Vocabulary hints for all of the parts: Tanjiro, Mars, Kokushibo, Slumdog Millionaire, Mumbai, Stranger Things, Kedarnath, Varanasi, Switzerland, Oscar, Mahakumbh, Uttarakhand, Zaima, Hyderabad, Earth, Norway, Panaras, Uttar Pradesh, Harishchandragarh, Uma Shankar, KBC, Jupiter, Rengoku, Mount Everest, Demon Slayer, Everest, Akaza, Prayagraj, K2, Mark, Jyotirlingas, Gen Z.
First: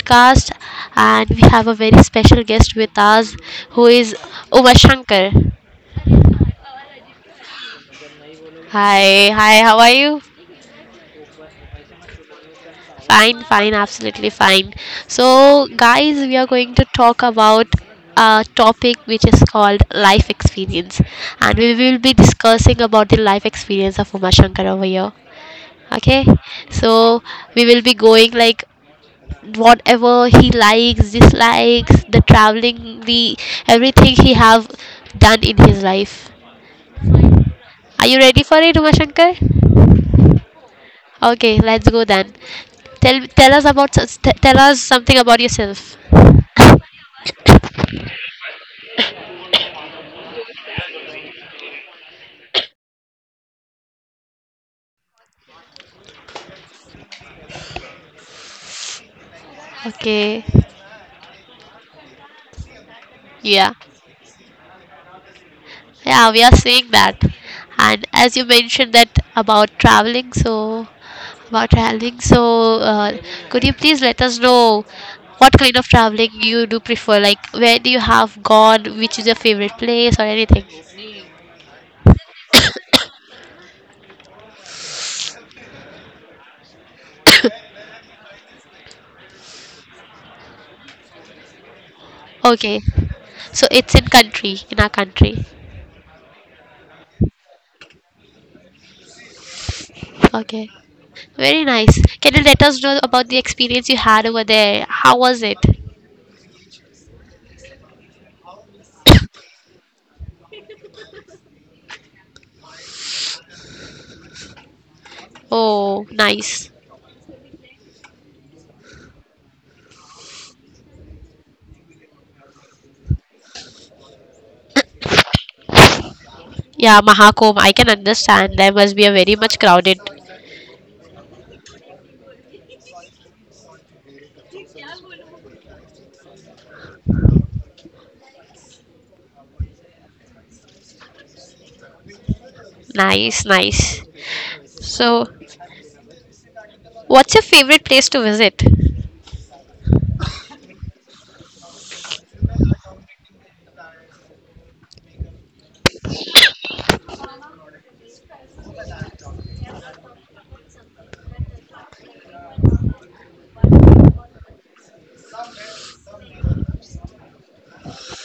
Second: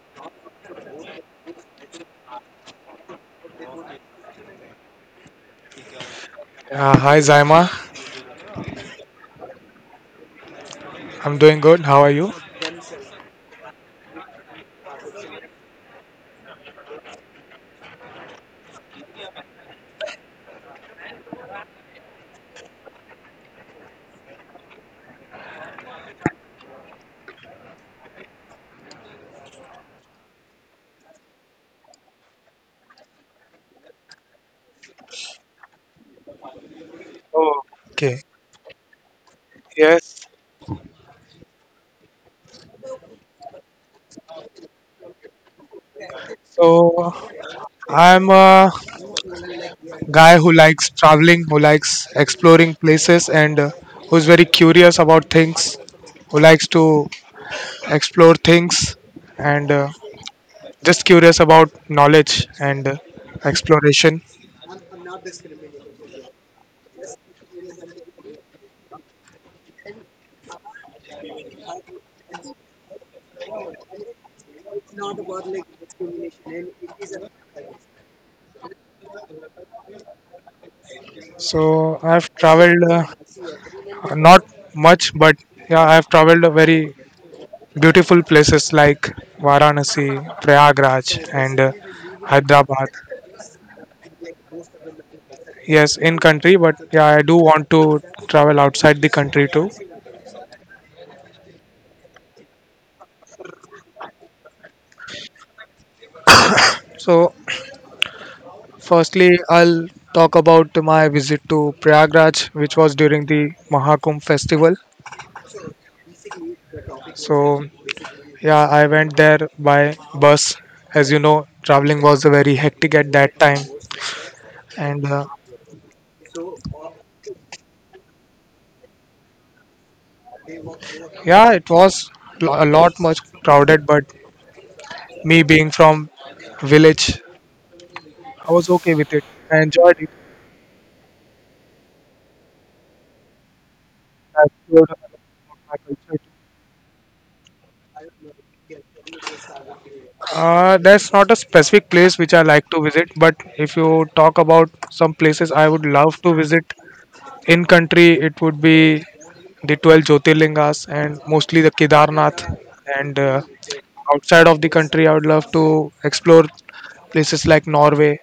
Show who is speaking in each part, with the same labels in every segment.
Speaker 1: podcast. And we have a very special guest with us who is Uma Shankar.
Speaker 2: Hi Zaima.
Speaker 1: Hi, hi, how are you?
Speaker 2: I'm doing good. How are you?
Speaker 1: Fine, fine, absolutely fine. So, guys, we are going to talk about a topic which is called life experience, and we will be discussing about the life experience of Uma Shankar over here. Okay, so we will be going like whatever he likes dislikes the traveling the everything he have done in his life are you
Speaker 2: Okay,
Speaker 1: ready for it umashankar okay let's go then tell us about tell us something about yourself
Speaker 2: I'm a guy who likes traveling, who likes exploring places, and who's very curious about things, who likes to explore things, and
Speaker 1: okay
Speaker 2: just curious about knowledge and
Speaker 1: yeah
Speaker 2: exploration.
Speaker 1: Yeah, we are seeing that. And as you mentioned that about traveling, so could you please let us know what kind of traveling you do prefer? Like, where do you have gone? Which is your favorite place or anything?
Speaker 2: So I've traveled not much, but yeah, I've traveled very beautiful places like Varanasi, Prayagraj, and
Speaker 1: Okay,
Speaker 2: Hyderabad.
Speaker 1: so it's in country, in our country.
Speaker 2: Yes, in country, but yeah, I do want to travel outside the country too.
Speaker 1: Okay, very nice. Can you let us know about the experience you had over there? How was it?
Speaker 2: So, firstly, I'll talk about my visit to Prayagraj, which was during the Mahakumbh festival.
Speaker 1: Oh, nice.
Speaker 2: So, yeah, I went there by bus. As you know, traveling was very hectic at that time, and
Speaker 1: Yeah, Mahakumbh, I can understand. There must be a very much crowded.
Speaker 2: yeah, it was a lot much crowded. But me being from village, I was okay with it. I enjoyed it.
Speaker 1: Nice, nice.
Speaker 2: I showed a lot
Speaker 1: So,
Speaker 2: of my culture.
Speaker 1: what's your favorite place to visit?
Speaker 2: That's not a specific place which I like to visit, but if you talk about some places I would love to visit in country, it would be the 12 Jyotirlingas and mostly the Kedarnath. And outside of the country, I would love to explore places like Norway,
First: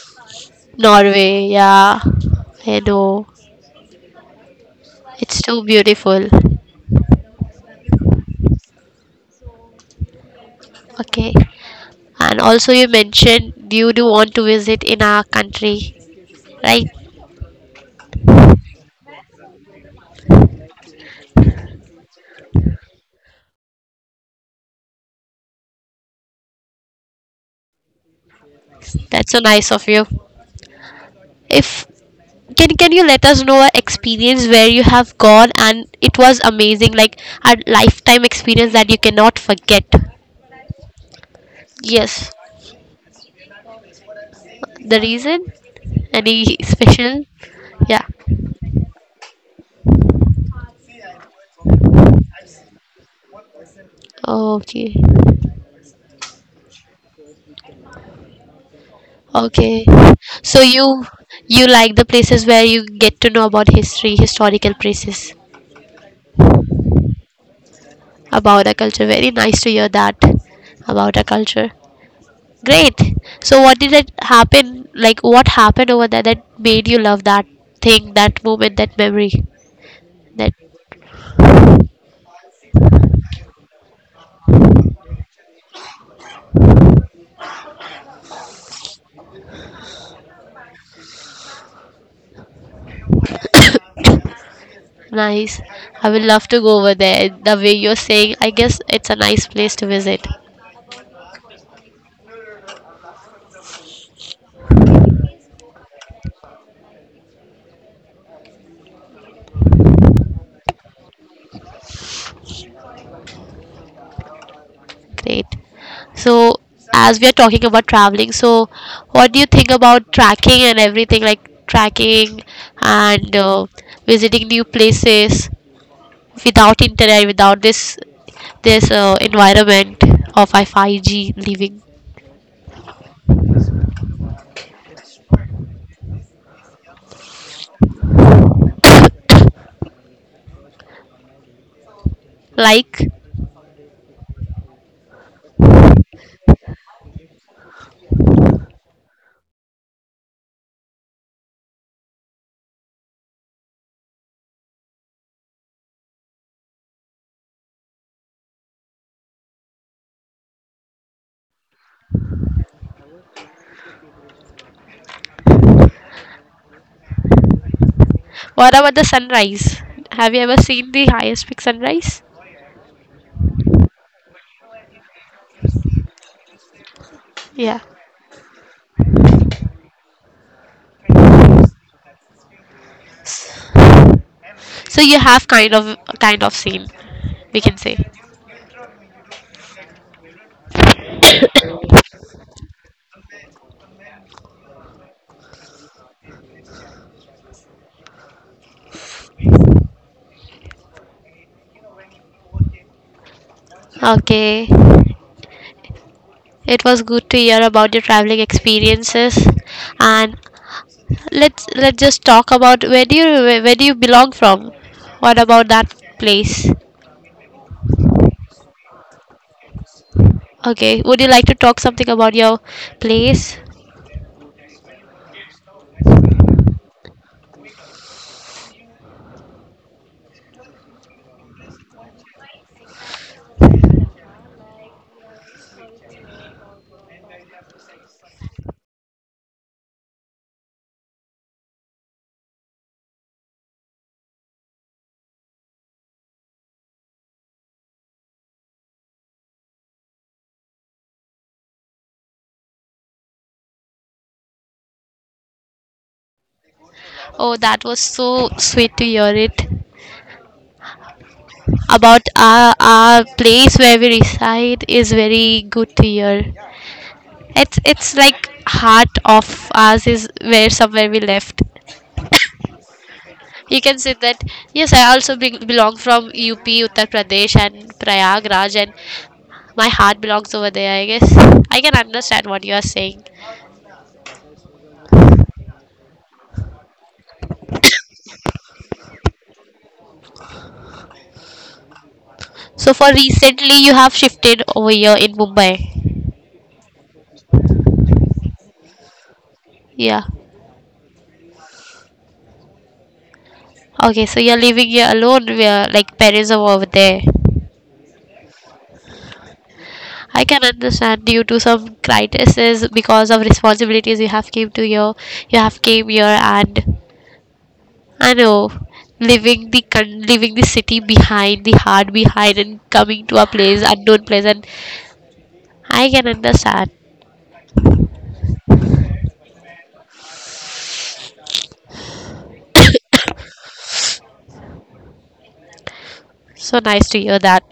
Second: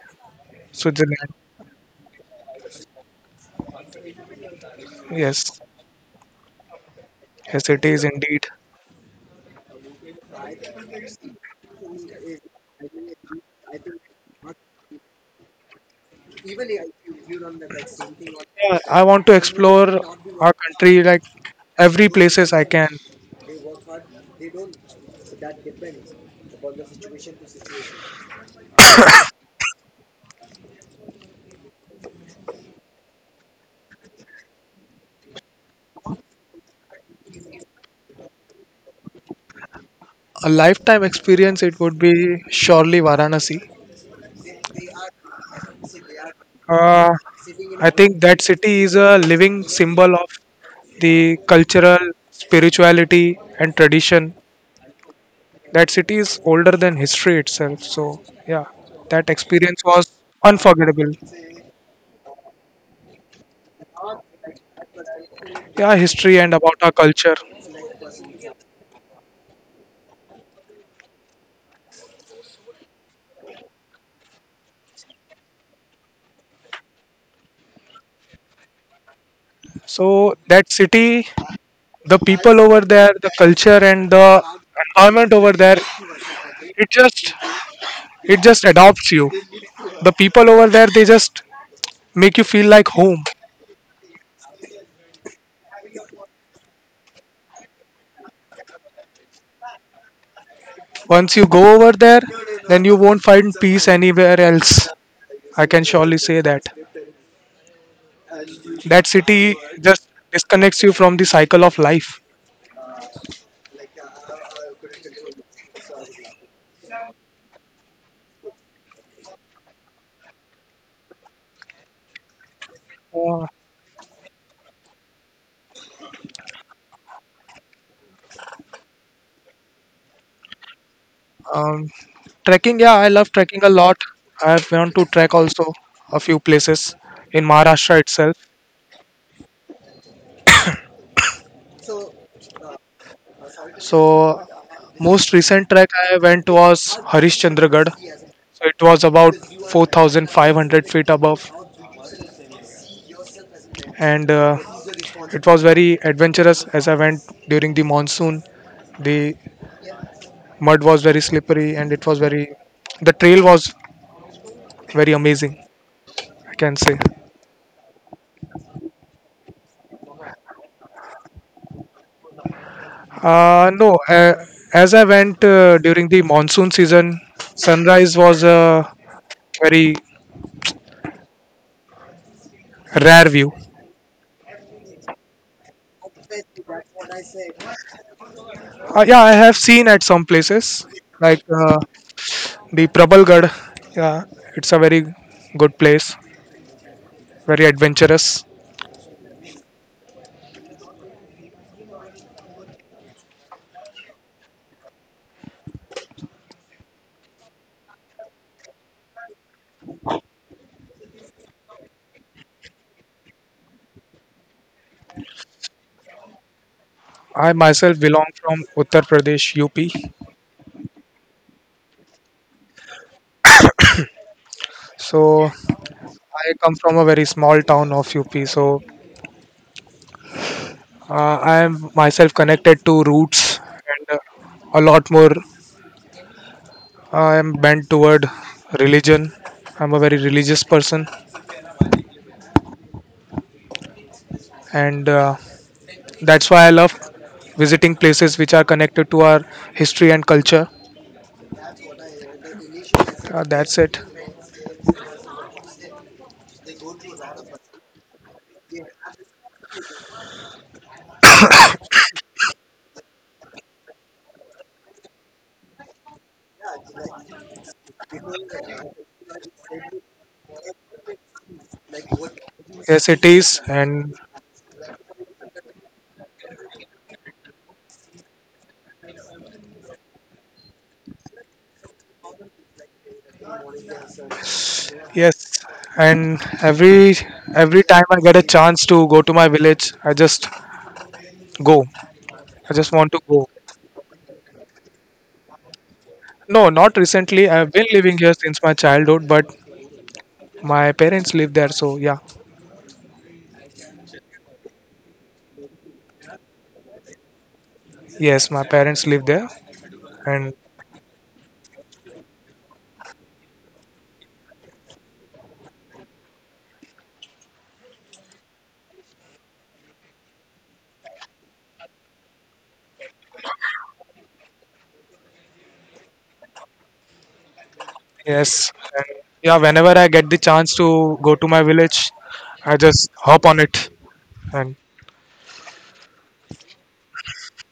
Speaker 2: Switzerland.
Speaker 1: Norway, yeah. I know. It's
Speaker 2: Yes,
Speaker 1: too beautiful.
Speaker 2: yes, it is indeed.
Speaker 1: Okay. And also, you mentioned you do want to visit in our country, right?
Speaker 2: Yeah, I want to explore our country like every places I can.
Speaker 1: That's so nice of you. If can you let us know an experience where you have gone and it was amazing, like a lifetime experience that you cannot forget?
Speaker 2: A lifetime experience, it would
Speaker 1: Yes.
Speaker 2: be surely Varanasi.
Speaker 1: The reason? Any
Speaker 2: Uh,
Speaker 1: special?
Speaker 2: I
Speaker 1: Yeah.
Speaker 2: think that city is a living symbol of the cultural spirituality and tradition.
Speaker 1: Okay.
Speaker 2: That city is older than history itself. So, yeah, that experience
Speaker 1: Okay.
Speaker 2: was
Speaker 1: So you
Speaker 2: unforgettable.
Speaker 1: you like the places where you get to know about history, historical places,
Speaker 2: Yeah, history and about our culture.
Speaker 1: about our culture. Very nice to hear that about our culture. Great. So what did it happen? Like what happened over there that made you love that thing, that moment, that memory?
Speaker 2: So,
Speaker 1: That
Speaker 2: that city, the people over there, the culture and the environment over there, it just it just adopts you. The people over there, they just make you feel like home.
Speaker 1: nice. I would love to go over there. The way you're saying, I guess it's a nice place to visit.
Speaker 2: Once you go over there, then you won't find peace anywhere else. I can surely say that. That city just disconnects you from the cycle of life.
Speaker 1: Great. So, as we are talking about traveling, so what do you think about tracking and everything like tracking and
Speaker 2: Uh,
Speaker 1: visiting new places without internet, without this environment of I 5G living?
Speaker 2: um, Trekking, yeah, I love trekking a lot. I've gone to trek also a few places in Maharashtra itself.
Speaker 1: Like,
Speaker 2: So, most recent trek I went was Harishchandragarh. So it was about 4,500 feet above, and it was very adventurous as I went during the monsoon. The mud was very slippery and the trail was very amazing, I can say.
Speaker 1: what about the sunrise? Have you ever seen the highest peak sunrise?
Speaker 2: No. As I went during the monsoon season,
Speaker 1: Yeah.
Speaker 2: sunrise was a very rare view.
Speaker 1: So you have kind of seen, we can say.
Speaker 2: Yeah, I have seen at some places like the Prabalgarh. Yeah, it's a very good place, very adventurous.
Speaker 1: Okay. It was good to hear about your traveling experiences, and let's just talk about where do you belong from? What about that place?
Speaker 2: I myself belong from Uttar Pradesh, UP.
Speaker 1: Okay, would you like to talk something about your place?
Speaker 2: So I come from a very small town of UP, so I am myself connected to roots and a lot more. I am bent toward religion. I'm a very religious person, and that's why I love visiting places which are connected to our history and culture. That's it.
Speaker 1: Oh, that was so sweet to hear it. About our place where we reside is very good to hear. It's like heart of ours is where somewhere we left.
Speaker 2: Yes, it is,
Speaker 1: You can
Speaker 2: and
Speaker 1: say that yes I also belong from up uttar pradesh and prayagraj and my heart belongs over there I guess I can understand what you are saying
Speaker 2: yes, and every time I get a chance to go to my village, I just go. I just
Speaker 1: so for
Speaker 2: want to go.
Speaker 1: recently you have shifted over here in mumbai
Speaker 2: No, not recently. I've been living here since my childhood, but
Speaker 1: yeah
Speaker 2: my parents live there. So yeah,
Speaker 1: okay so you're living here alone where like parents are over there
Speaker 2: yes, my parents live there,
Speaker 1: I
Speaker 2: and
Speaker 1: can understand due to some crises because of responsibilities you have came to here you have came here and I know, leaving the leaving the city behind, the heart behind, and coming to a place unknown place, and I can understand.
Speaker 2: yes, and yeah. Whenever I get the chance to go to my village, I just hop on it. And
Speaker 1: So nice to hear that.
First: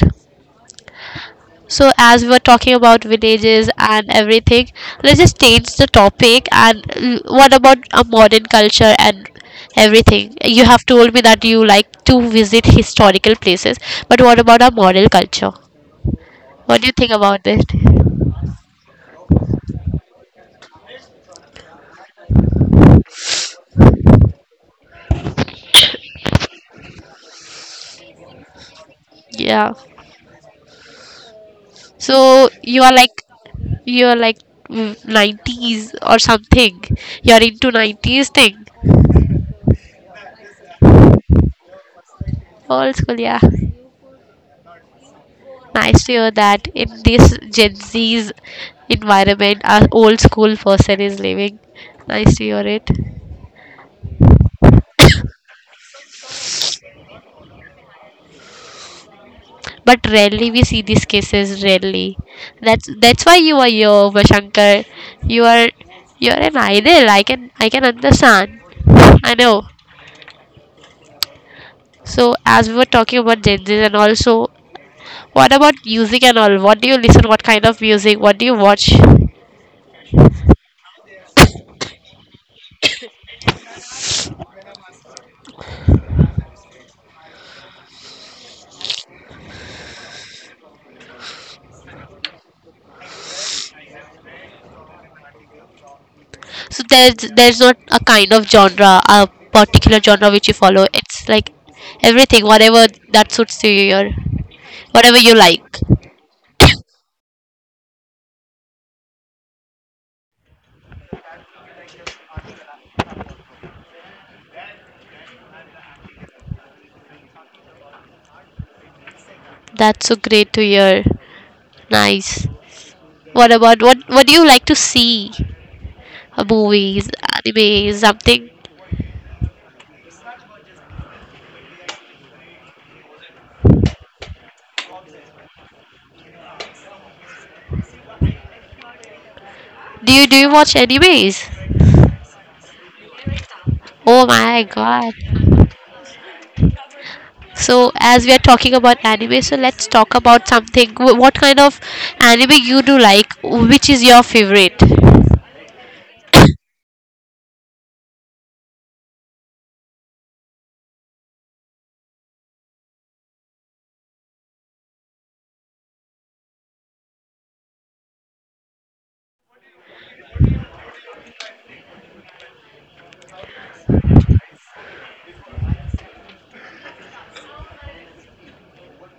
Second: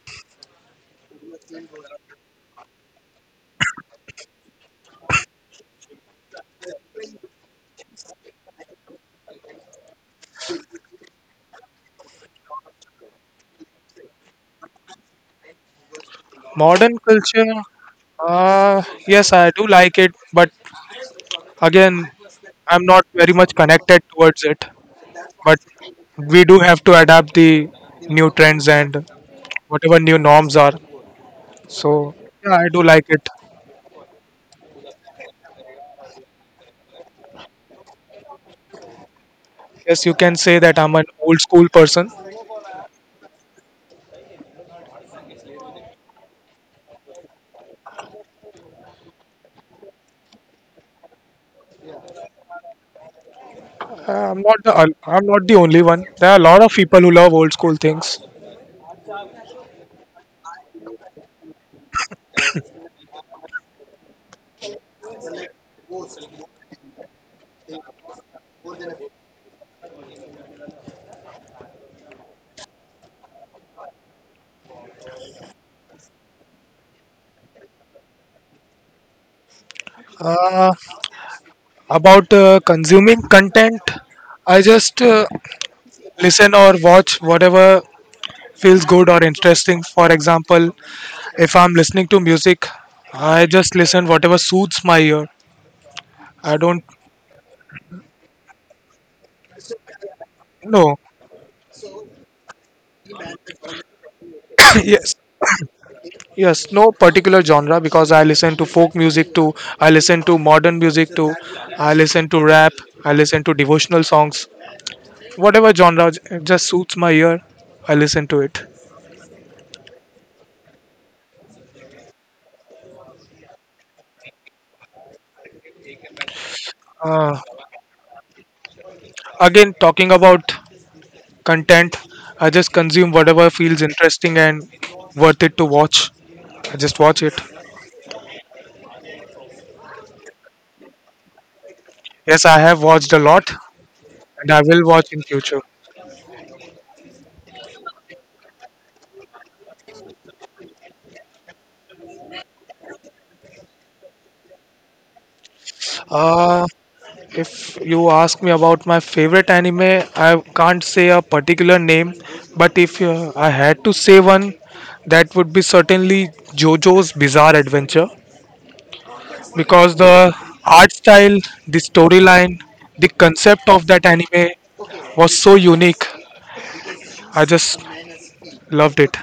Speaker 1: So as we were talking about villages and everything, let's just change the topic. And what about a modern culture and everything? You have told me that you like to visit historical places, but what about our modern culture? What do you
Speaker 2: modern
Speaker 1: think about
Speaker 2: culture,
Speaker 1: it?
Speaker 2: uh, yes, I do like it, but again, I'm not very much connected towards it. But we do have to adapt the new trends and
Speaker 1: Yeah.
Speaker 2: whatever new norms are. So
Speaker 1: So
Speaker 2: yeah, I
Speaker 1: you
Speaker 2: do
Speaker 1: are
Speaker 2: like
Speaker 1: like
Speaker 2: it.
Speaker 1: you're like 90s or something. You're into 90s thing.
Speaker 2: Yes, you can say that I'm an old school person.
Speaker 1: Old school, yeah. Nice to hear that in this Gen Z's environment, our old school person is living. Nice to hear it.
Speaker 2: Uh, I'm not the I'm not the only one. There are a lot of people who love old school things.
Speaker 1: But rarely we see these cases. Rarely. That's why you are here, Vashankar. You are you're an idol. I can understand. I know. So as we were talking about Gen Zs and also what about music and all? What do you listen? What kind of music? What do you watch?
Speaker 2: Uh, about consuming content, I just listen or watch whatever feels good or interesting. For example, if I'm listening to music, I just listen whatever suits my ear. I don't
Speaker 1: So there's not a kind of genre, a particular genre which you follow.
Speaker 2: know.
Speaker 1: It's like everything, whatever that suits to your,
Speaker 2: yes,
Speaker 1: whatever you like.
Speaker 2: Yes, no particular genre because I listen to folk music too, I listen to modern music too, I listen to rap, I listen to devotional songs. Whatever genre just suits my ear, I listen to it.
Speaker 1: That's so great to hear. Nice. What about what? What do you like to see? Movies,
Speaker 2: Uh,
Speaker 1: anime, something.
Speaker 2: Again, talking about content, I just consume whatever feels interesting and worth it to watch. I just watch it.
Speaker 1: Do you watch animes?
Speaker 2: Yes, I have watched a lot
Speaker 1: Oh
Speaker 2: and I
Speaker 1: my
Speaker 2: will watch
Speaker 1: god.
Speaker 2: in future.
Speaker 1: So, as we are talking about anime, so let's talk about something. What kind of anime you do like? Which is your favorite?
Speaker 2: Uh, If you ask me about my favorite anime, I can't say a particular name, but if I had to say one, that would be certainly JoJo's Bizarre Adventure because the art style, the storyline, the concept of that anime was so unique. I just loved it.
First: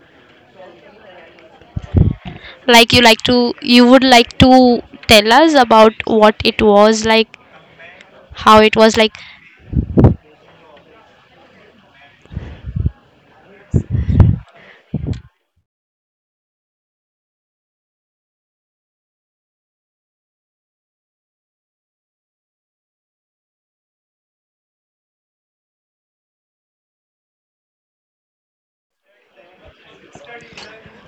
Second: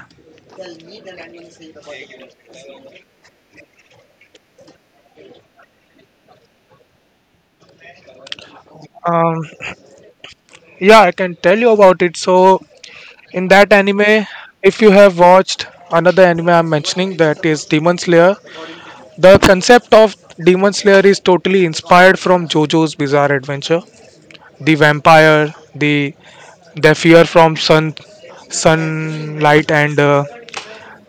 Speaker 1: Like you like to, you would like to tell us about what it was like, how it was like.
Speaker 2: Um, yeah, I can tell you about it. So, in that anime, if you have watched another anime I'm mentioning, that is Demon Slayer. The concept of Demon Slayer is totally inspired from JoJo's Bizarre Adventure. The vampire, their fear from sun, sunlight, and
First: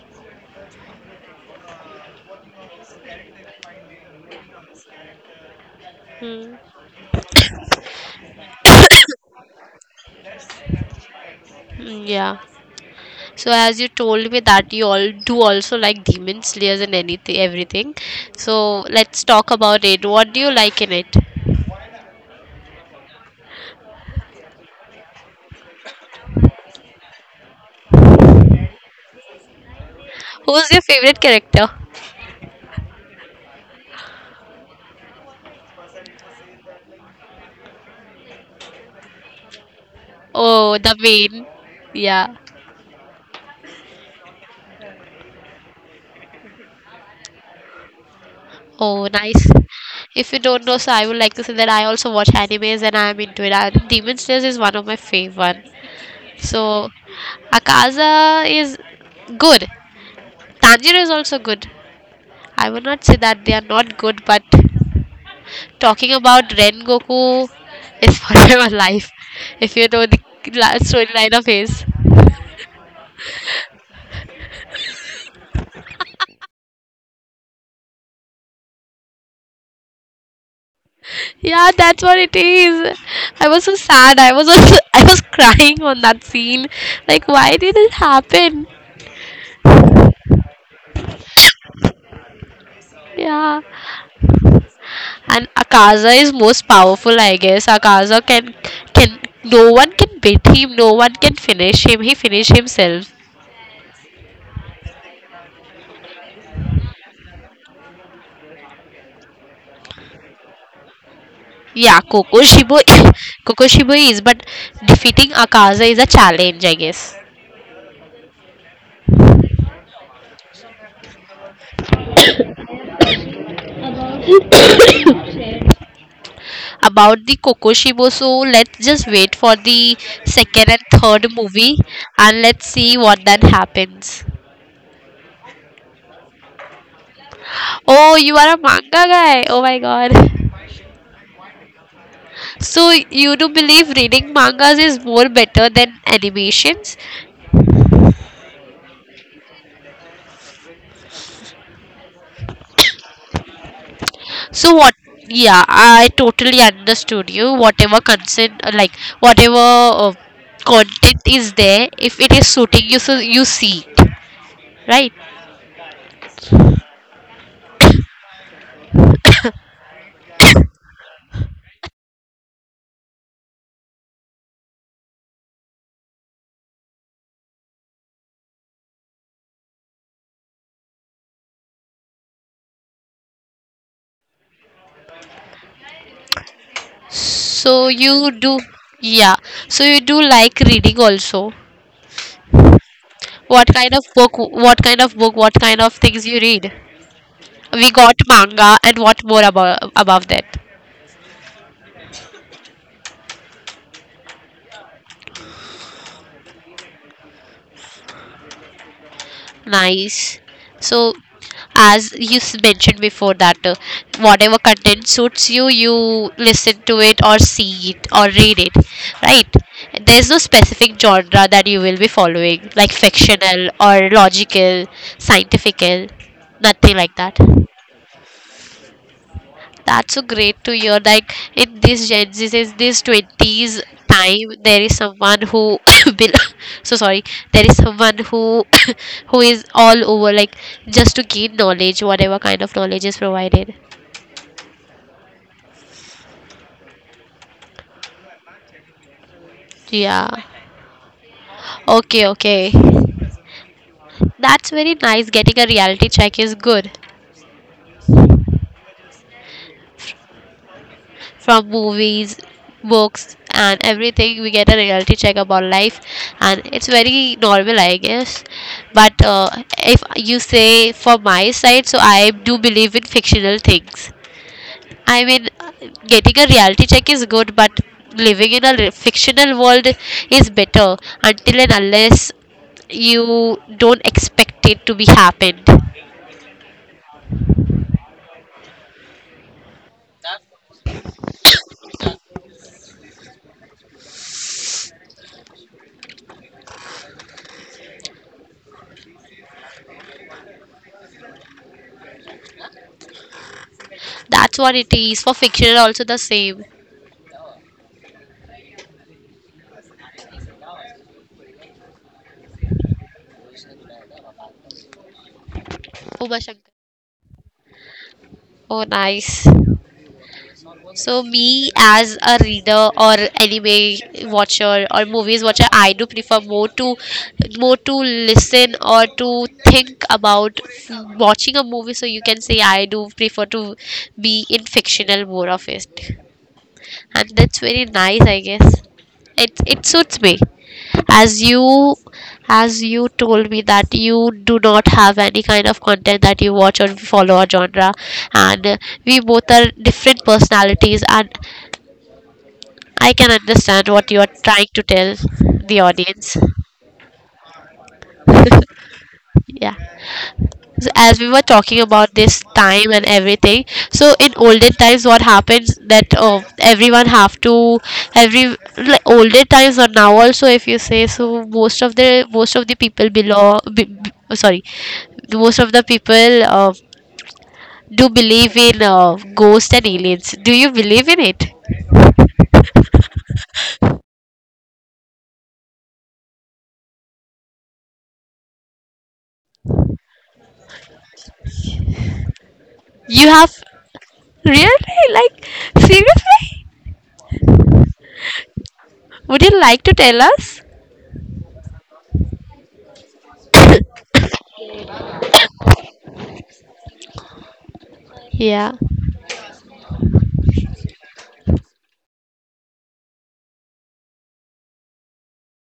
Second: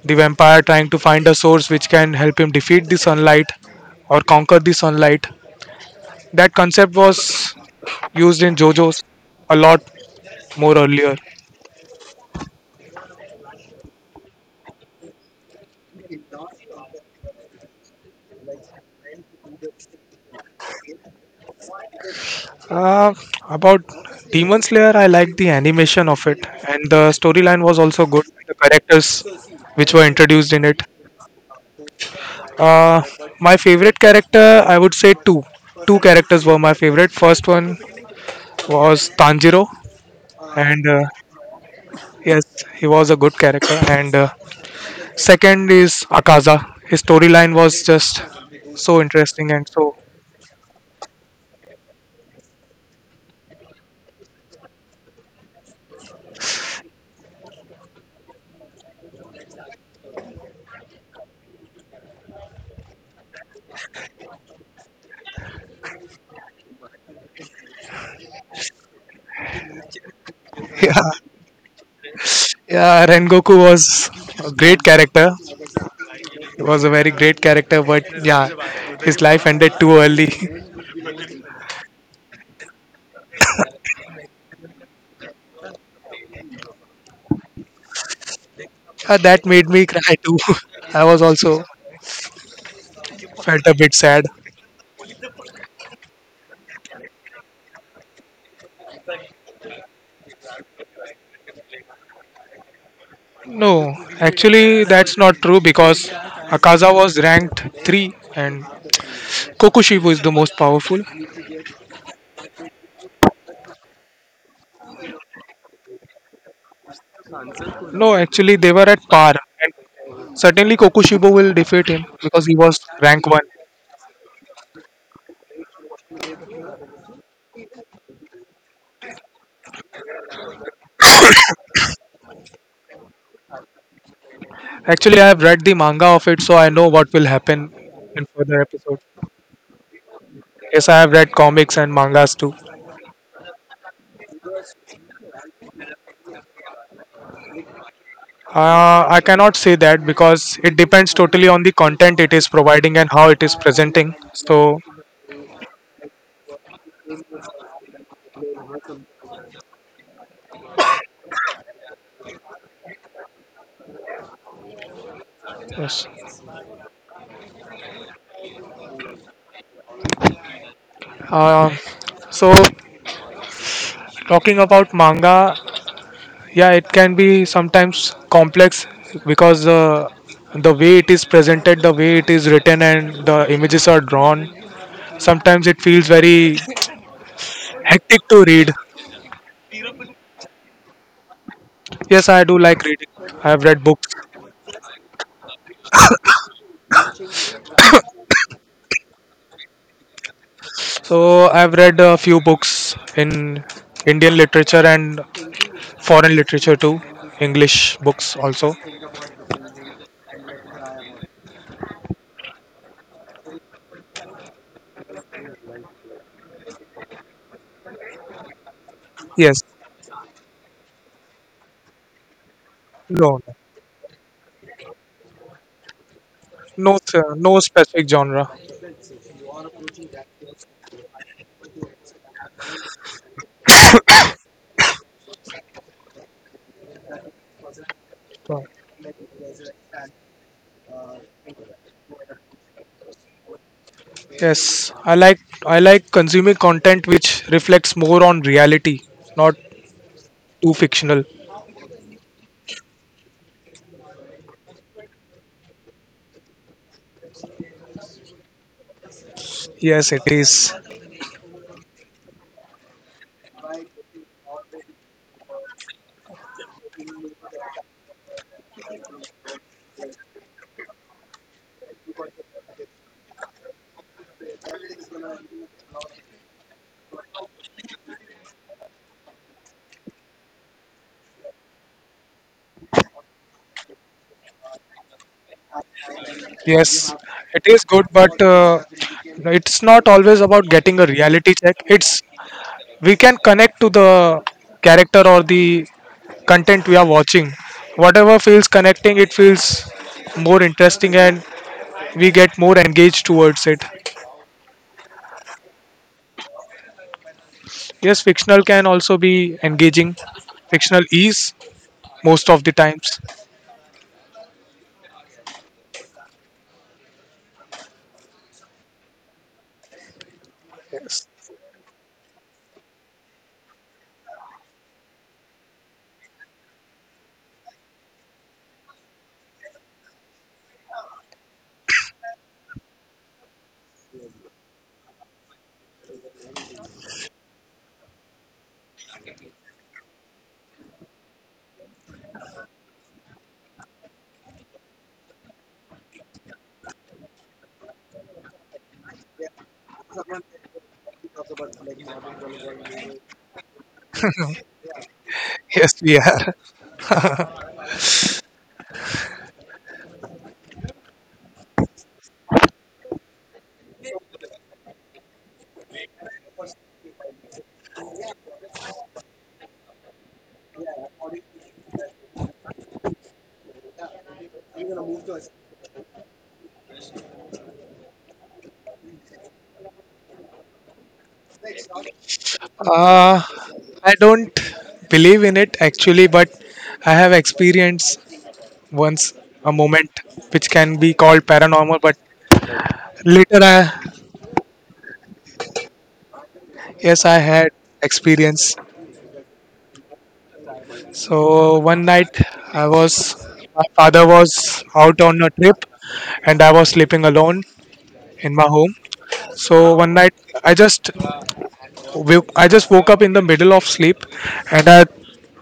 Speaker 2: the vampire trying to find a source which can help him defeat the sunlight or conquer the sunlight. That concept was used in JoJo's a lot more earlier.
Speaker 1: Mm, yeah. So as you told me that you all do also like demon slayers and anything, everything. So let's talk about it. What do you like in it?
Speaker 2: Uh, about Demon Slayer, I liked the animation of it, and the storyline was also good. The characters which were introduced in
Speaker 1: Who's
Speaker 2: it.
Speaker 1: your favorite character?
Speaker 2: Uh, my favorite character, I would say two. Two characters were my favorite. First one was Tanjiro,
Speaker 1: Oh,
Speaker 2: and
Speaker 1: the main. Yeah.
Speaker 2: yes, he was a good character. And second is Akaza. His storyline was just so
Speaker 1: Oh, nice.
Speaker 2: interesting and so.
Speaker 1: If you don't know, so I would like to say that I also watch animes and I'm into it. And Demon Slayer is one of my favorite. So, Akaza is good. Tanjiro is also good. I would not say that they are not good, but talking about Rengoku is forever life. If you know the last
Speaker 2: Yeah,
Speaker 1: storyline of his.
Speaker 2: yeah. Rengoku was a great character. He was a very great character, but yeah, his life ended too early.
Speaker 1: Yeah, that's what it is. I was so sad. I was I was crying on that scene. Like, why did it happen?
Speaker 2: That made me cry too. I was also
Speaker 1: Yeah.
Speaker 2: felt a bit sad.
Speaker 1: And Akaza is most powerful, I guess. Akaza can no one can beat him, no one can finish him. He finished himself.
Speaker 2: No, actually that's not true because Akaza was ranked 3 and Kokushibo is the most powerful.
Speaker 1: Yeah, Kokoshibo Kokoshibo is, but defeating Akaza is a challenge, I guess.
Speaker 2: No, actually they were at par and certainly Kokushibo will defeat him because he was rank 1.
Speaker 1: About the Kokoshibo, so let's just wait for the second and third movie and let's see what that happens.
Speaker 2: Actually I have read the manga of it so I know what will happen
Speaker 1: Oh,
Speaker 2: in
Speaker 1: you are a
Speaker 2: further
Speaker 1: manga
Speaker 2: episodes.
Speaker 1: guy. Oh my god.
Speaker 2: Yes, I have read comics and mangas too.
Speaker 1: So you do believe reading mangas is more better than animations?
Speaker 2: I cannot say that because it depends totally on the content it is providing and how it is presenting.
Speaker 1: So
Speaker 2: So,
Speaker 1: what? Yeah, I totally understood you. Whatever consent, like whatever content is there, if it is suiting you, so you see it, right?
Speaker 2: yes. Uh, so Talking about manga, yeah, it can be sometimes complex because the way it is presented, the way it is written, and the images are drawn, sometimes it feels very
Speaker 1: So
Speaker 2: hectic
Speaker 1: you
Speaker 2: to
Speaker 1: do,
Speaker 2: read.
Speaker 1: yeah. So you do like reading also.
Speaker 2: Yes, I do like reading. I have
Speaker 1: What
Speaker 2: read
Speaker 1: kind of
Speaker 2: books.
Speaker 1: book? What kind of book? What kind of things you read? We got manga, and what more about above that?
Speaker 2: So, I've read a few books in Indian literature and foreign literature too, English books also.
Speaker 1: Nice. So, as you mentioned before, that whatever content suits you, you listen to it or see it or read it, right?
Speaker 2: Yes,
Speaker 1: There's no specific genre that you will be following, like
Speaker 2: no, no,
Speaker 1: fictional or logical, scientifical, nothing
Speaker 2: no,
Speaker 1: like
Speaker 2: sir,
Speaker 1: that.
Speaker 2: no specific genre.
Speaker 1: That's so great to hear. Like in this Gen Z, says this twenties time, there is someone who bel- so sorry. There is someone who who is all over, like just to gain knowledge, whatever kind of knowledge is provided.
Speaker 2: Yes, I like consuming content which reflects more on reality, not
Speaker 1: Yeah.
Speaker 2: too fictional.
Speaker 1: Okay. Okay. That's very nice. Getting a reality check is good.
Speaker 2: Yes, it is.
Speaker 1: From movies, books, and everything, we get a reality check about life, and it's very normal, I guess. But if you say for my side, so I do believe in fictional things. I mean, getting a reality check is good, but living in a fictional world is better until and unless you don't expect it to be happened.
Speaker 2: Yes, it is good, but no, it's not always about getting a reality check. It's We can connect to the character or the content we are watching. Whatever feels connecting, it feels more interesting, and we get more engaged towards it.
Speaker 1: That's what it is. For fiction, also the same.
Speaker 2: Yes, fictional can also be engaging. Fictional is most of the times.
Speaker 1: Uma Shankar. Oh, nice. So me as a reader or anime watcher or movies watcher, I do prefer more to listen or to think about watching a movie. So you can say I do prefer to be in fictional more of it, and that's very nice, I guess. It suits me as you told me that you do not have any kind of content that you watch or follow a genre and we both are different personalities and I can understand what you are trying to tell the
Speaker 2: Yes, we
Speaker 1: audience.
Speaker 2: are.
Speaker 1: Yeah. So as we were talking about this time and everything, so in olden times, what happens that everyone have to every like olden times or now also, if you say so, most of the people below, oh, sorry, most of the people do believe in ghosts and aliens. Do you believe in it?
Speaker 2: Uh, I don't believe in it actually, but I have experienced once a moment which can be called paranormal, but
Speaker 1: You have
Speaker 2: later, I.
Speaker 1: really like seriously?
Speaker 2: Yes, I had experience.
Speaker 1: Would you like to tell us?
Speaker 2: So one night, I was my father was out on a trip, and I was sleeping alone in my
Speaker 1: Yeah.
Speaker 2: home. So one night, I just I just woke up in the middle of sleep and I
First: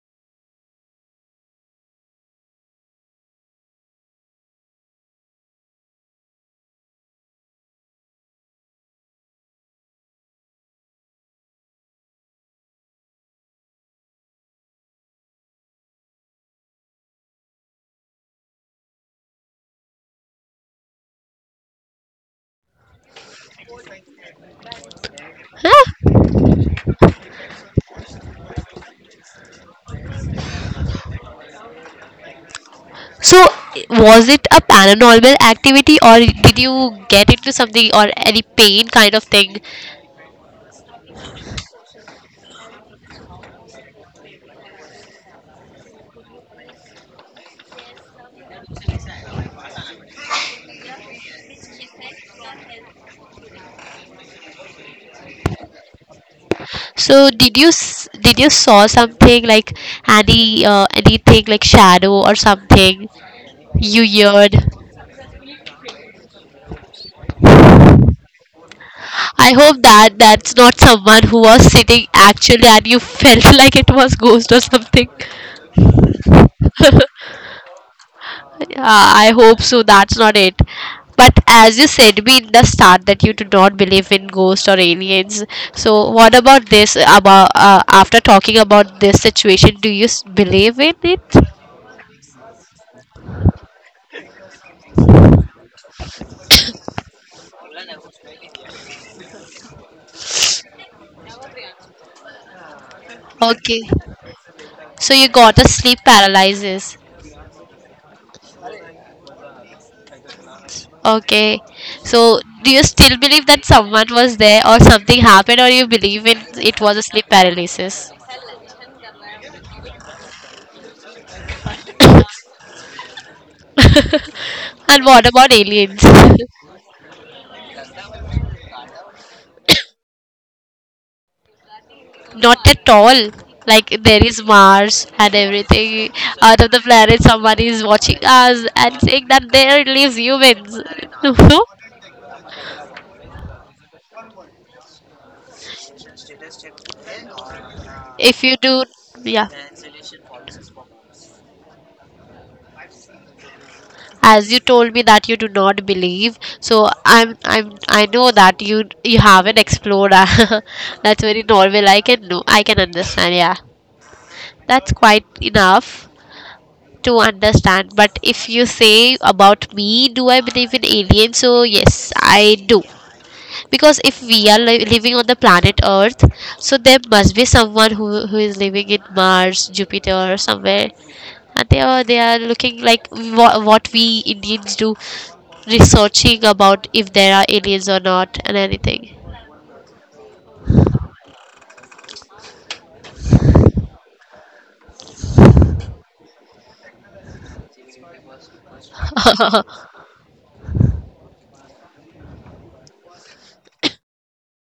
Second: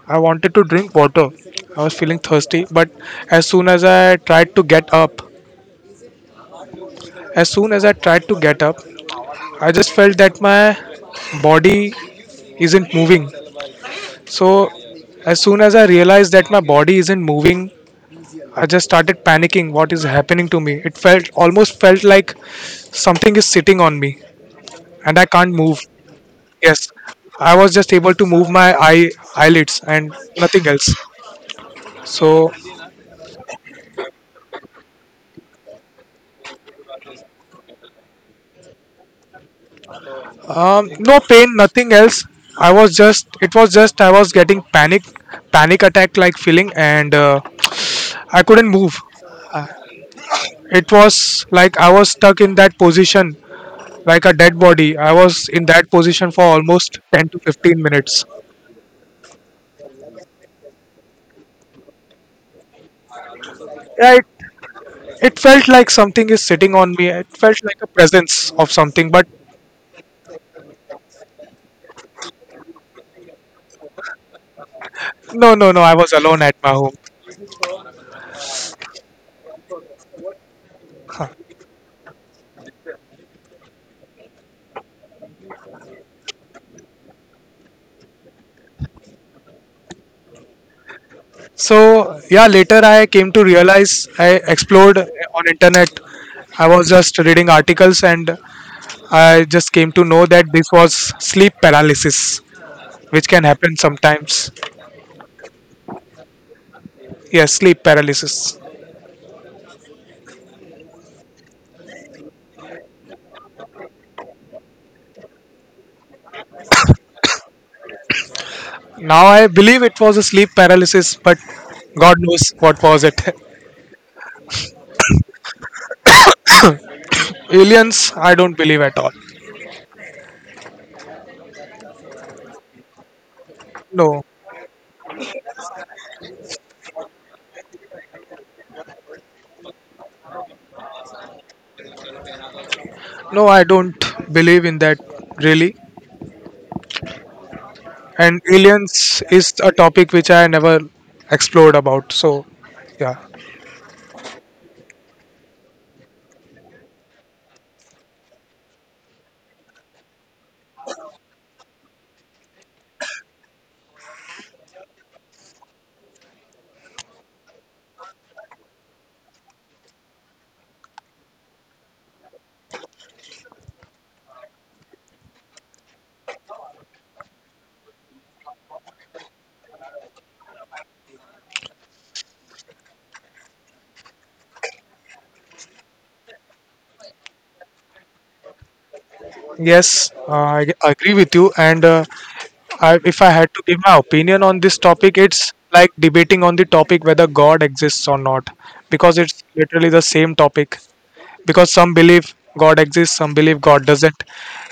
Speaker 2: I wanted to drink water. I was feeling thirsty, but as soon as I tried to get up, as soon as I tried to get up, I just felt that my body isn't moving. So as soon as I realized that my body isn't moving, I just started panicking what is happening to me. It felt almost felt like something is sitting on me and I can't move. Yes, I was just able to move my eyelids and nothing else. So
Speaker 1: So, was it a paranormal activity or did you get into something or any pain kind of thing?
Speaker 2: no pain, nothing else. I was just it was just I was getting panic attack like feeling and I couldn't move. It was like I was stuck in that position like a dead body. I was in that position for almost 10
Speaker 1: So,
Speaker 2: to
Speaker 1: did you
Speaker 2: 15 minutes.
Speaker 1: did you saw something like any anything like shadow or something you
Speaker 2: Yeah, it,
Speaker 1: heard?
Speaker 2: it felt like something is sitting on me. It felt like a presence of something, but
Speaker 1: I hope that that's not someone who was sitting actually and you felt like it was ghost or something.
Speaker 2: no, no, no. I was alone at my home.
Speaker 1: I hope so. That's not it. But as you said me in the start that you do not believe in ghosts or aliens. So what about this? About after talking about this situation, do you believe in it?
Speaker 2: So yeah, later I came to realize. I explored on internet, I was just reading articles, and I just came to know that this was sleep paralysis, which can happen
Speaker 1: Okay.
Speaker 2: sometimes.
Speaker 1: So you got a sleep paralysis.
Speaker 2: Yes, sleep paralysis.
Speaker 1: Okay. So do you still believe that someone was there or something happened, or you believe in it was a sleep paralysis?
Speaker 2: Now I believe it was a sleep paralysis, but god knows what was it.
Speaker 1: And what about aliens?
Speaker 2: Aliens I don't believe at all.
Speaker 1: Not at all. Like there
Speaker 2: No,
Speaker 1: is Mars and everything out of the planet. Somebody is watching us and saying that there lives humans.
Speaker 2: no, I don't believe in that, really.
Speaker 1: If
Speaker 2: And
Speaker 1: you do,
Speaker 2: aliens
Speaker 1: yeah.
Speaker 2: is a topic which I never explored about, so yeah.
Speaker 1: As you told me that you do not believe, so I'm I know that you haven't explored. That's very normal. I can know. I can understand. Yeah, that's quite enough to understand. But if you say about me, do I believe in aliens? So, yes, I do. Because if we are living on the planet Earth, so there must be someone who is living in Mars, Jupiter, or somewhere. And they are looking like what we Indians do, researching about if there are aliens or not, and anything.
Speaker 2: Yes, I agree with you. And if I had to give my opinion on this topic, it's like debating on the topic whether God exists or not, because it's literally the same topic. Because some believe God exists, some believe God doesn't,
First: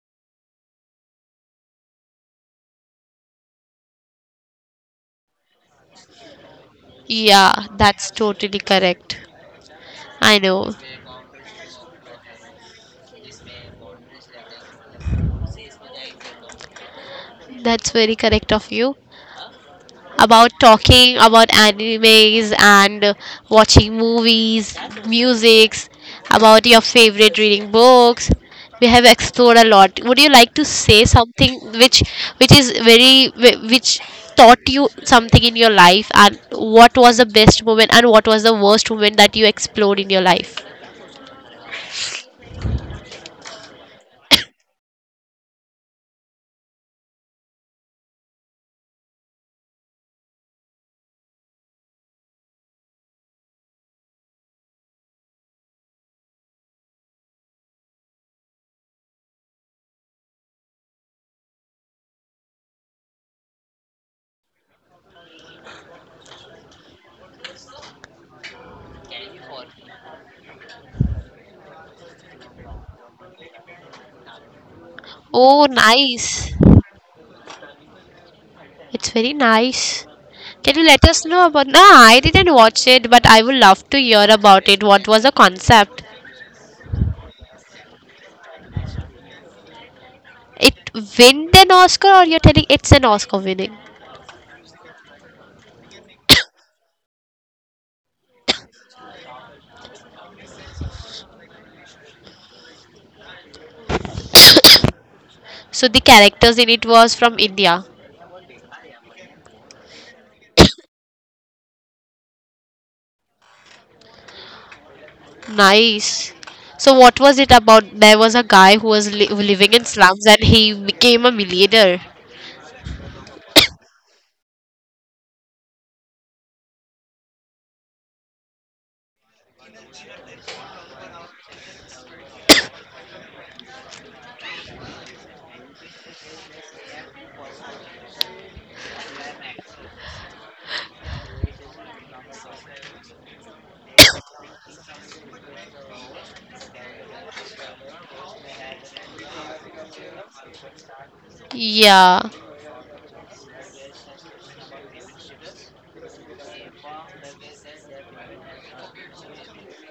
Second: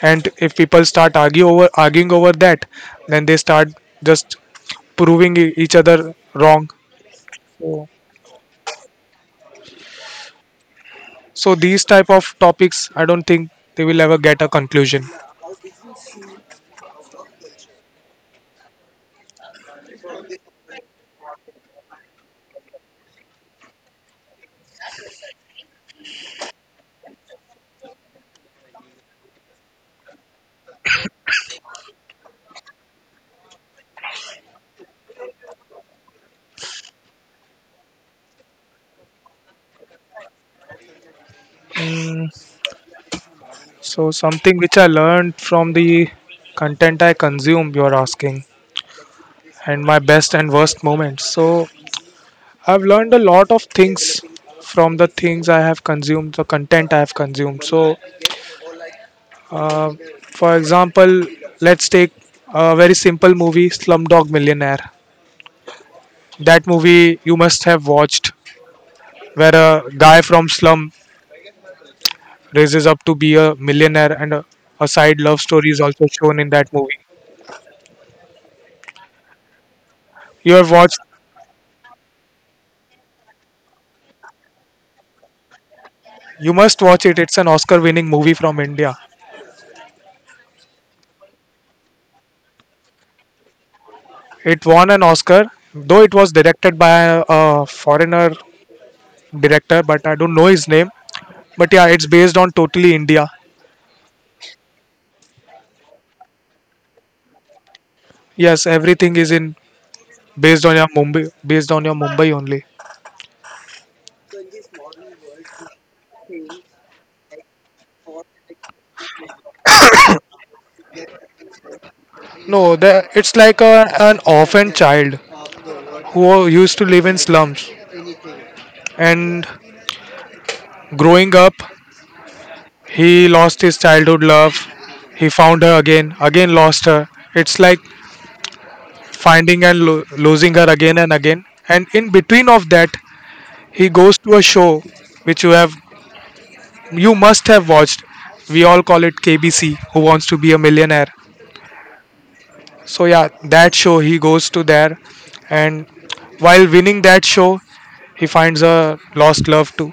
Speaker 2: and if people start argue over arguing over that, then they start just proving each other wrong.
Speaker 1: Yeah, that's totally correct. I know.
Speaker 2: So these type of topics, I don't think they will ever get a conclusion.
Speaker 1: That's very correct of you. About talking about animes and watching movies, musics, about your favorite reading books. We have explored a lot. Would you like to say something which which taught you something in your life, and what was the best moment and what was the worst moment that you explored in your life?
Speaker 2: So something which I learned from the content I consume, you're asking, and my best and worst moments. So I've learned a lot of things from the things I have consumed, the content I have consumed. So, uh, for example, let's take a very simple movie, Slumdog Millionaire. That movie you must have watched, where a guy from slum raises up to be a millionaire, and a side love
Speaker 1: Oh,
Speaker 2: story is also shown in
Speaker 1: nice.
Speaker 2: that movie.
Speaker 1: It's very nice.
Speaker 2: You have
Speaker 1: Can you
Speaker 2: watched
Speaker 1: let us know about? No, I didn't watch it, but I would love to hear about it. What was the concept?
Speaker 2: You must watch it. It's an Oscar winning movie from India.
Speaker 1: It win an Oscar, or you're telling it's an Oscar winning?
Speaker 2: It won an Oscar, though it was directed by a foreigner director, but I don't know his name. But yeah, it's based on totally India.
Speaker 1: So the characters in it was from India.
Speaker 2: Yes, everything is in based on your Mumbai, only.
Speaker 1: Nice. So what was it about? There was a guy who was living in slums and he became a millionaire.
Speaker 2: No, it's like an orphan child who used to live in slums, and growing up, he lost his childhood love. He found her again, again lost her. It's like finding and losing her again and again, and in between of that he goes to a show which you must have watched. We all call it KBC, Who Wants to Be a Millionaire.
Speaker 1: Yeah.
Speaker 2: So yeah, that show, he goes to there, and while winning that show, he finds a lost love too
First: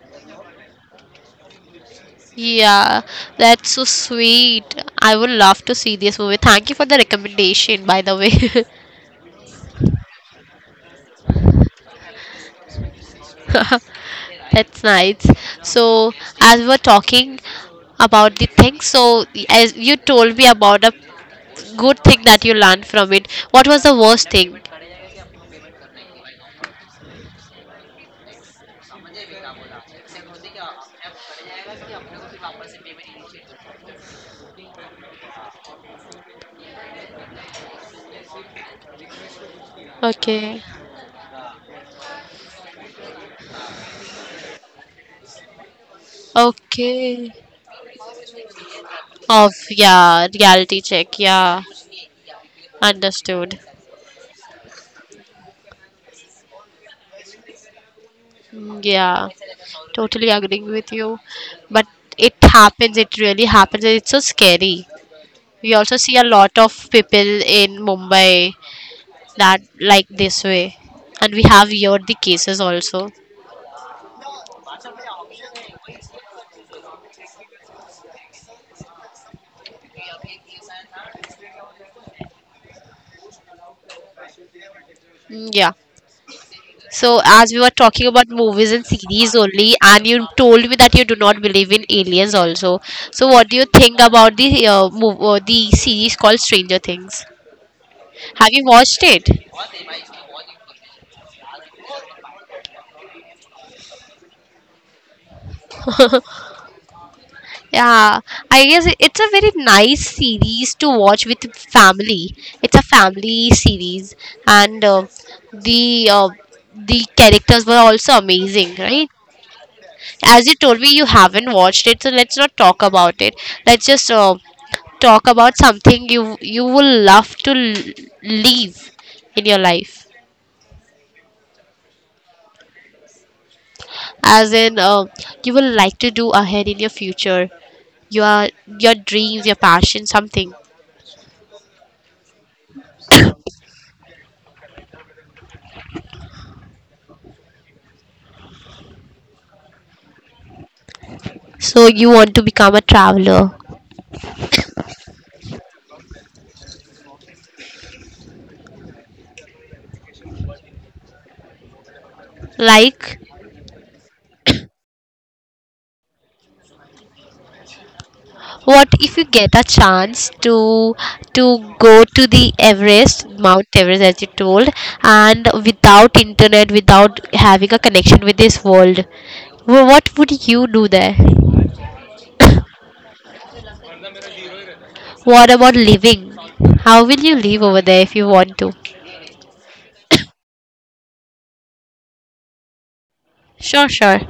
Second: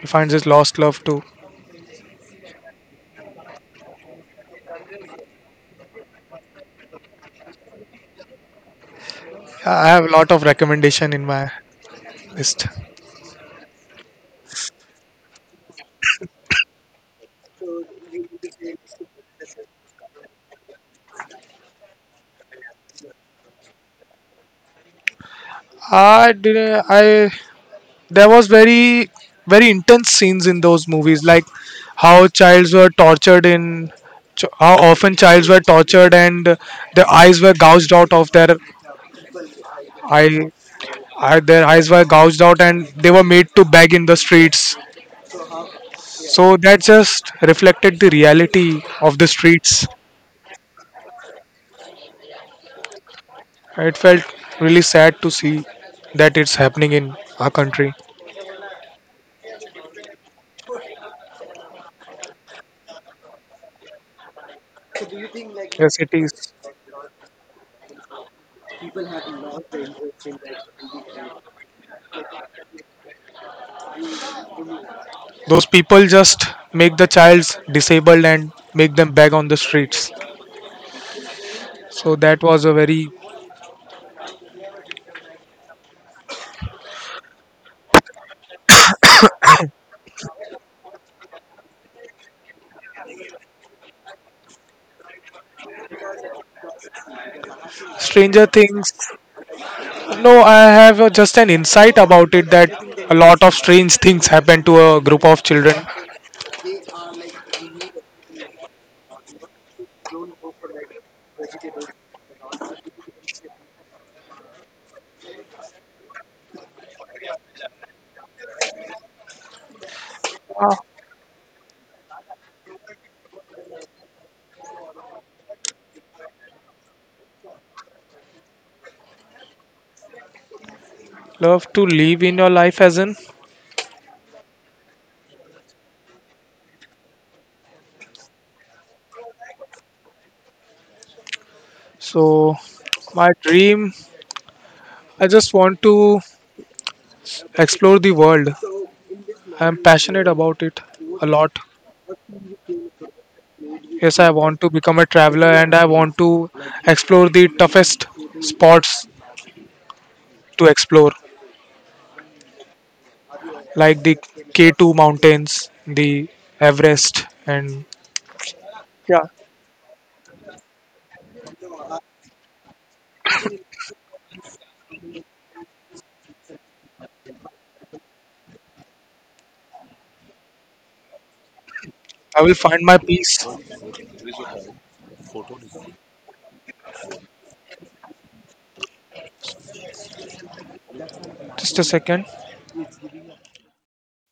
Speaker 2: he finds his lost love too.
Speaker 1: Yeah. That's so sweet. I would love to see this movie. Thank you for the recommendation, by the way.
Speaker 2: Yeah, I have a lot of recommendation in my list.
Speaker 1: That's nice. So, as we were talking about the things, so as you told me about a good thing that you learned from it, what was the worst thing?
Speaker 2: I did I There was very very intense scenes in those movies, like how childs were tortured in ch- how often childs were tortured and their eyes were gouged out of their eye
Speaker 1: Okay.
Speaker 2: eye- their eyes were gouged out and they were made to beg in the streets, so that
Speaker 1: Okay.
Speaker 2: just reflected the reality of the
Speaker 1: Of
Speaker 2: streets.
Speaker 1: yeah, reality check. Yeah, understood.
Speaker 2: It felt really sad to see that it's happening in our country.
Speaker 1: Mm, yeah, totally agreeing with you. But it happens. It really happens. And it's so scary. We
Speaker 2: Yes
Speaker 1: also
Speaker 2: it
Speaker 1: see a
Speaker 2: is.
Speaker 1: lot of people in Mumbai that like this way, and we have here the cases also.
Speaker 2: Those people just make the child disabled and make them beg on the streets. So that was a very
Speaker 1: Mm, yeah. So as we were talking about movies and series only, and you told me that you do not believe in aliens also, so what do you think about the the series called Stranger Things?
Speaker 2: Stranger
Speaker 1: Have you
Speaker 2: Things.
Speaker 1: watched it?
Speaker 2: No, I have just an insight about it that a lot of strange things happen to a group of children.
Speaker 1: Yeah, I guess it's a very nice series to watch with family. It's a family series. And the uh, the characters were also amazing, right? As you told me, you haven't watched it, so let's not talk about it. Let's just talk about something you will love to leave in your life,
Speaker 2: Love to live in your life as in.
Speaker 1: as in you will like to do ahead in your future, your your dreams, your passion, something.
Speaker 2: So my dream, I just want to explore the world. I'm passionate about it a lot.
Speaker 1: So you want to become a traveler,
Speaker 2: Yes, I want to become a traveler, and I want to explore the toughest spots to explore.
Speaker 1: like
Speaker 2: Like the K2 mountains, the Everest, and
Speaker 1: what if
Speaker 2: yeah,
Speaker 1: you get a chance to go to the Everest, Mount Everest, as you told, and without internet, without having a connection with this world? What would you do there?
Speaker 2: I will find my peace.
Speaker 1: What about living? How will you live over there if you want to?
Speaker 2: Just a second.
Speaker 1: Sure, sure.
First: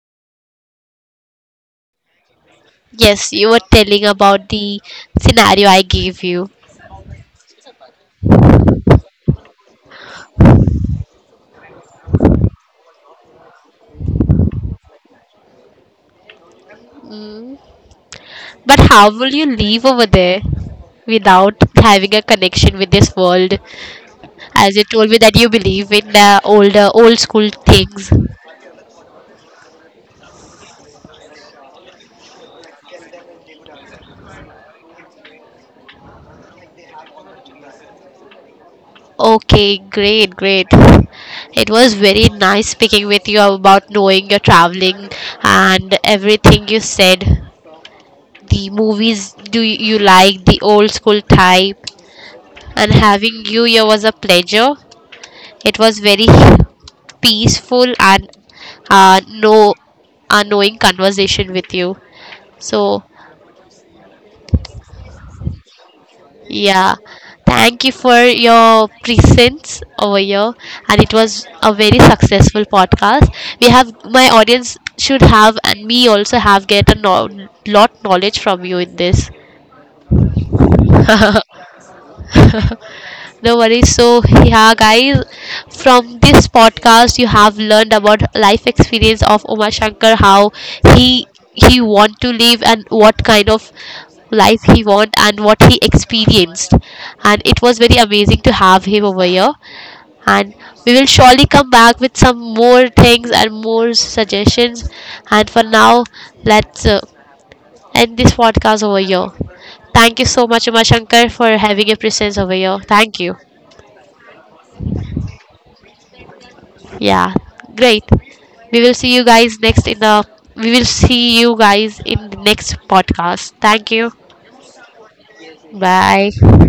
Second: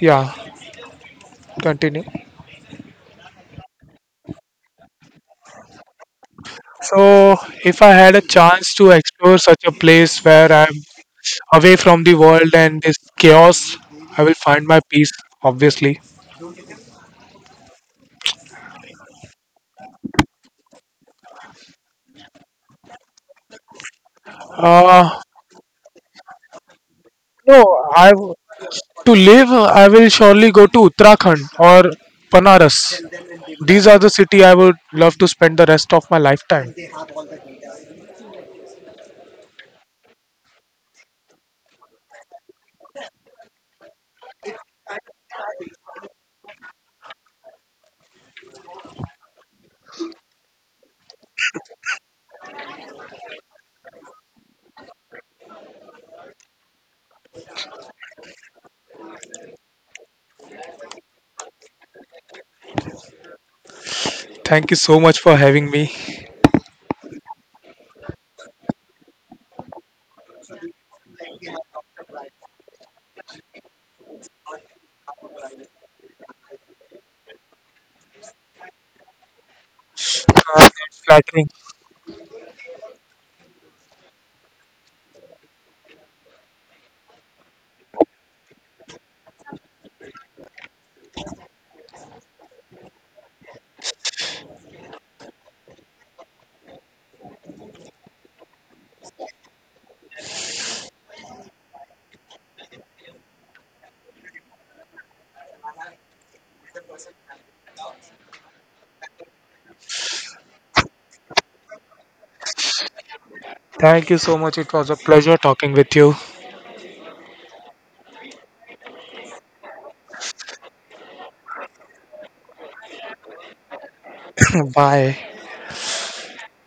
Speaker 2: Yeah, continue.
Speaker 1: Yes, you were telling about the scenario I gave you.
Speaker 2: So, if I had a chance to explore such a place where I'm away from the world and this chaos, I will find my peace, obviously.
Speaker 1: But how will you live over there without having a connection with this world? As you told me
Speaker 2: Uh,
Speaker 1: that you believe in the older old school
Speaker 2: no, I
Speaker 1: things.
Speaker 2: w- to live, I will surely go to Uttarakhand or Panaras. These are the city I would love to spend the rest of my lifetime.
Speaker 1: Okay, great, great. It was very nice speaking with you about knowing your traveling and everything you said, the movies, do you like the old school type, and having you here was a pleasure. It was very peaceful and no annoying conversation with you, so
Speaker 2: Thank you so much for having me.
Speaker 1: yeah, thank you for your presence over here, and it was a very successful podcast. We have my audience should have, and me also have get a lot knowledge from you in this.
Speaker 2: And flattering.
Speaker 1: No worries. So yeah, guys, from this podcast, you have learned about life experience of Uma Shankar, how he he want to live and what kind of life he want and what he experienced, and it was very amazing to have him over here, and we will surely come back with some more things and more suggestions. And for now, let's end this podcast over here. Thank you so much, Umashankar, for having a presence over here. Thank you.
Speaker 2: Thank you so much. It was a pleasure talking with you.
Speaker 1: Yeah, great. We will see you guys next in the. We will see you guys in the next podcast. Thank you.
Speaker 2: Bye.
Speaker 1: Bye.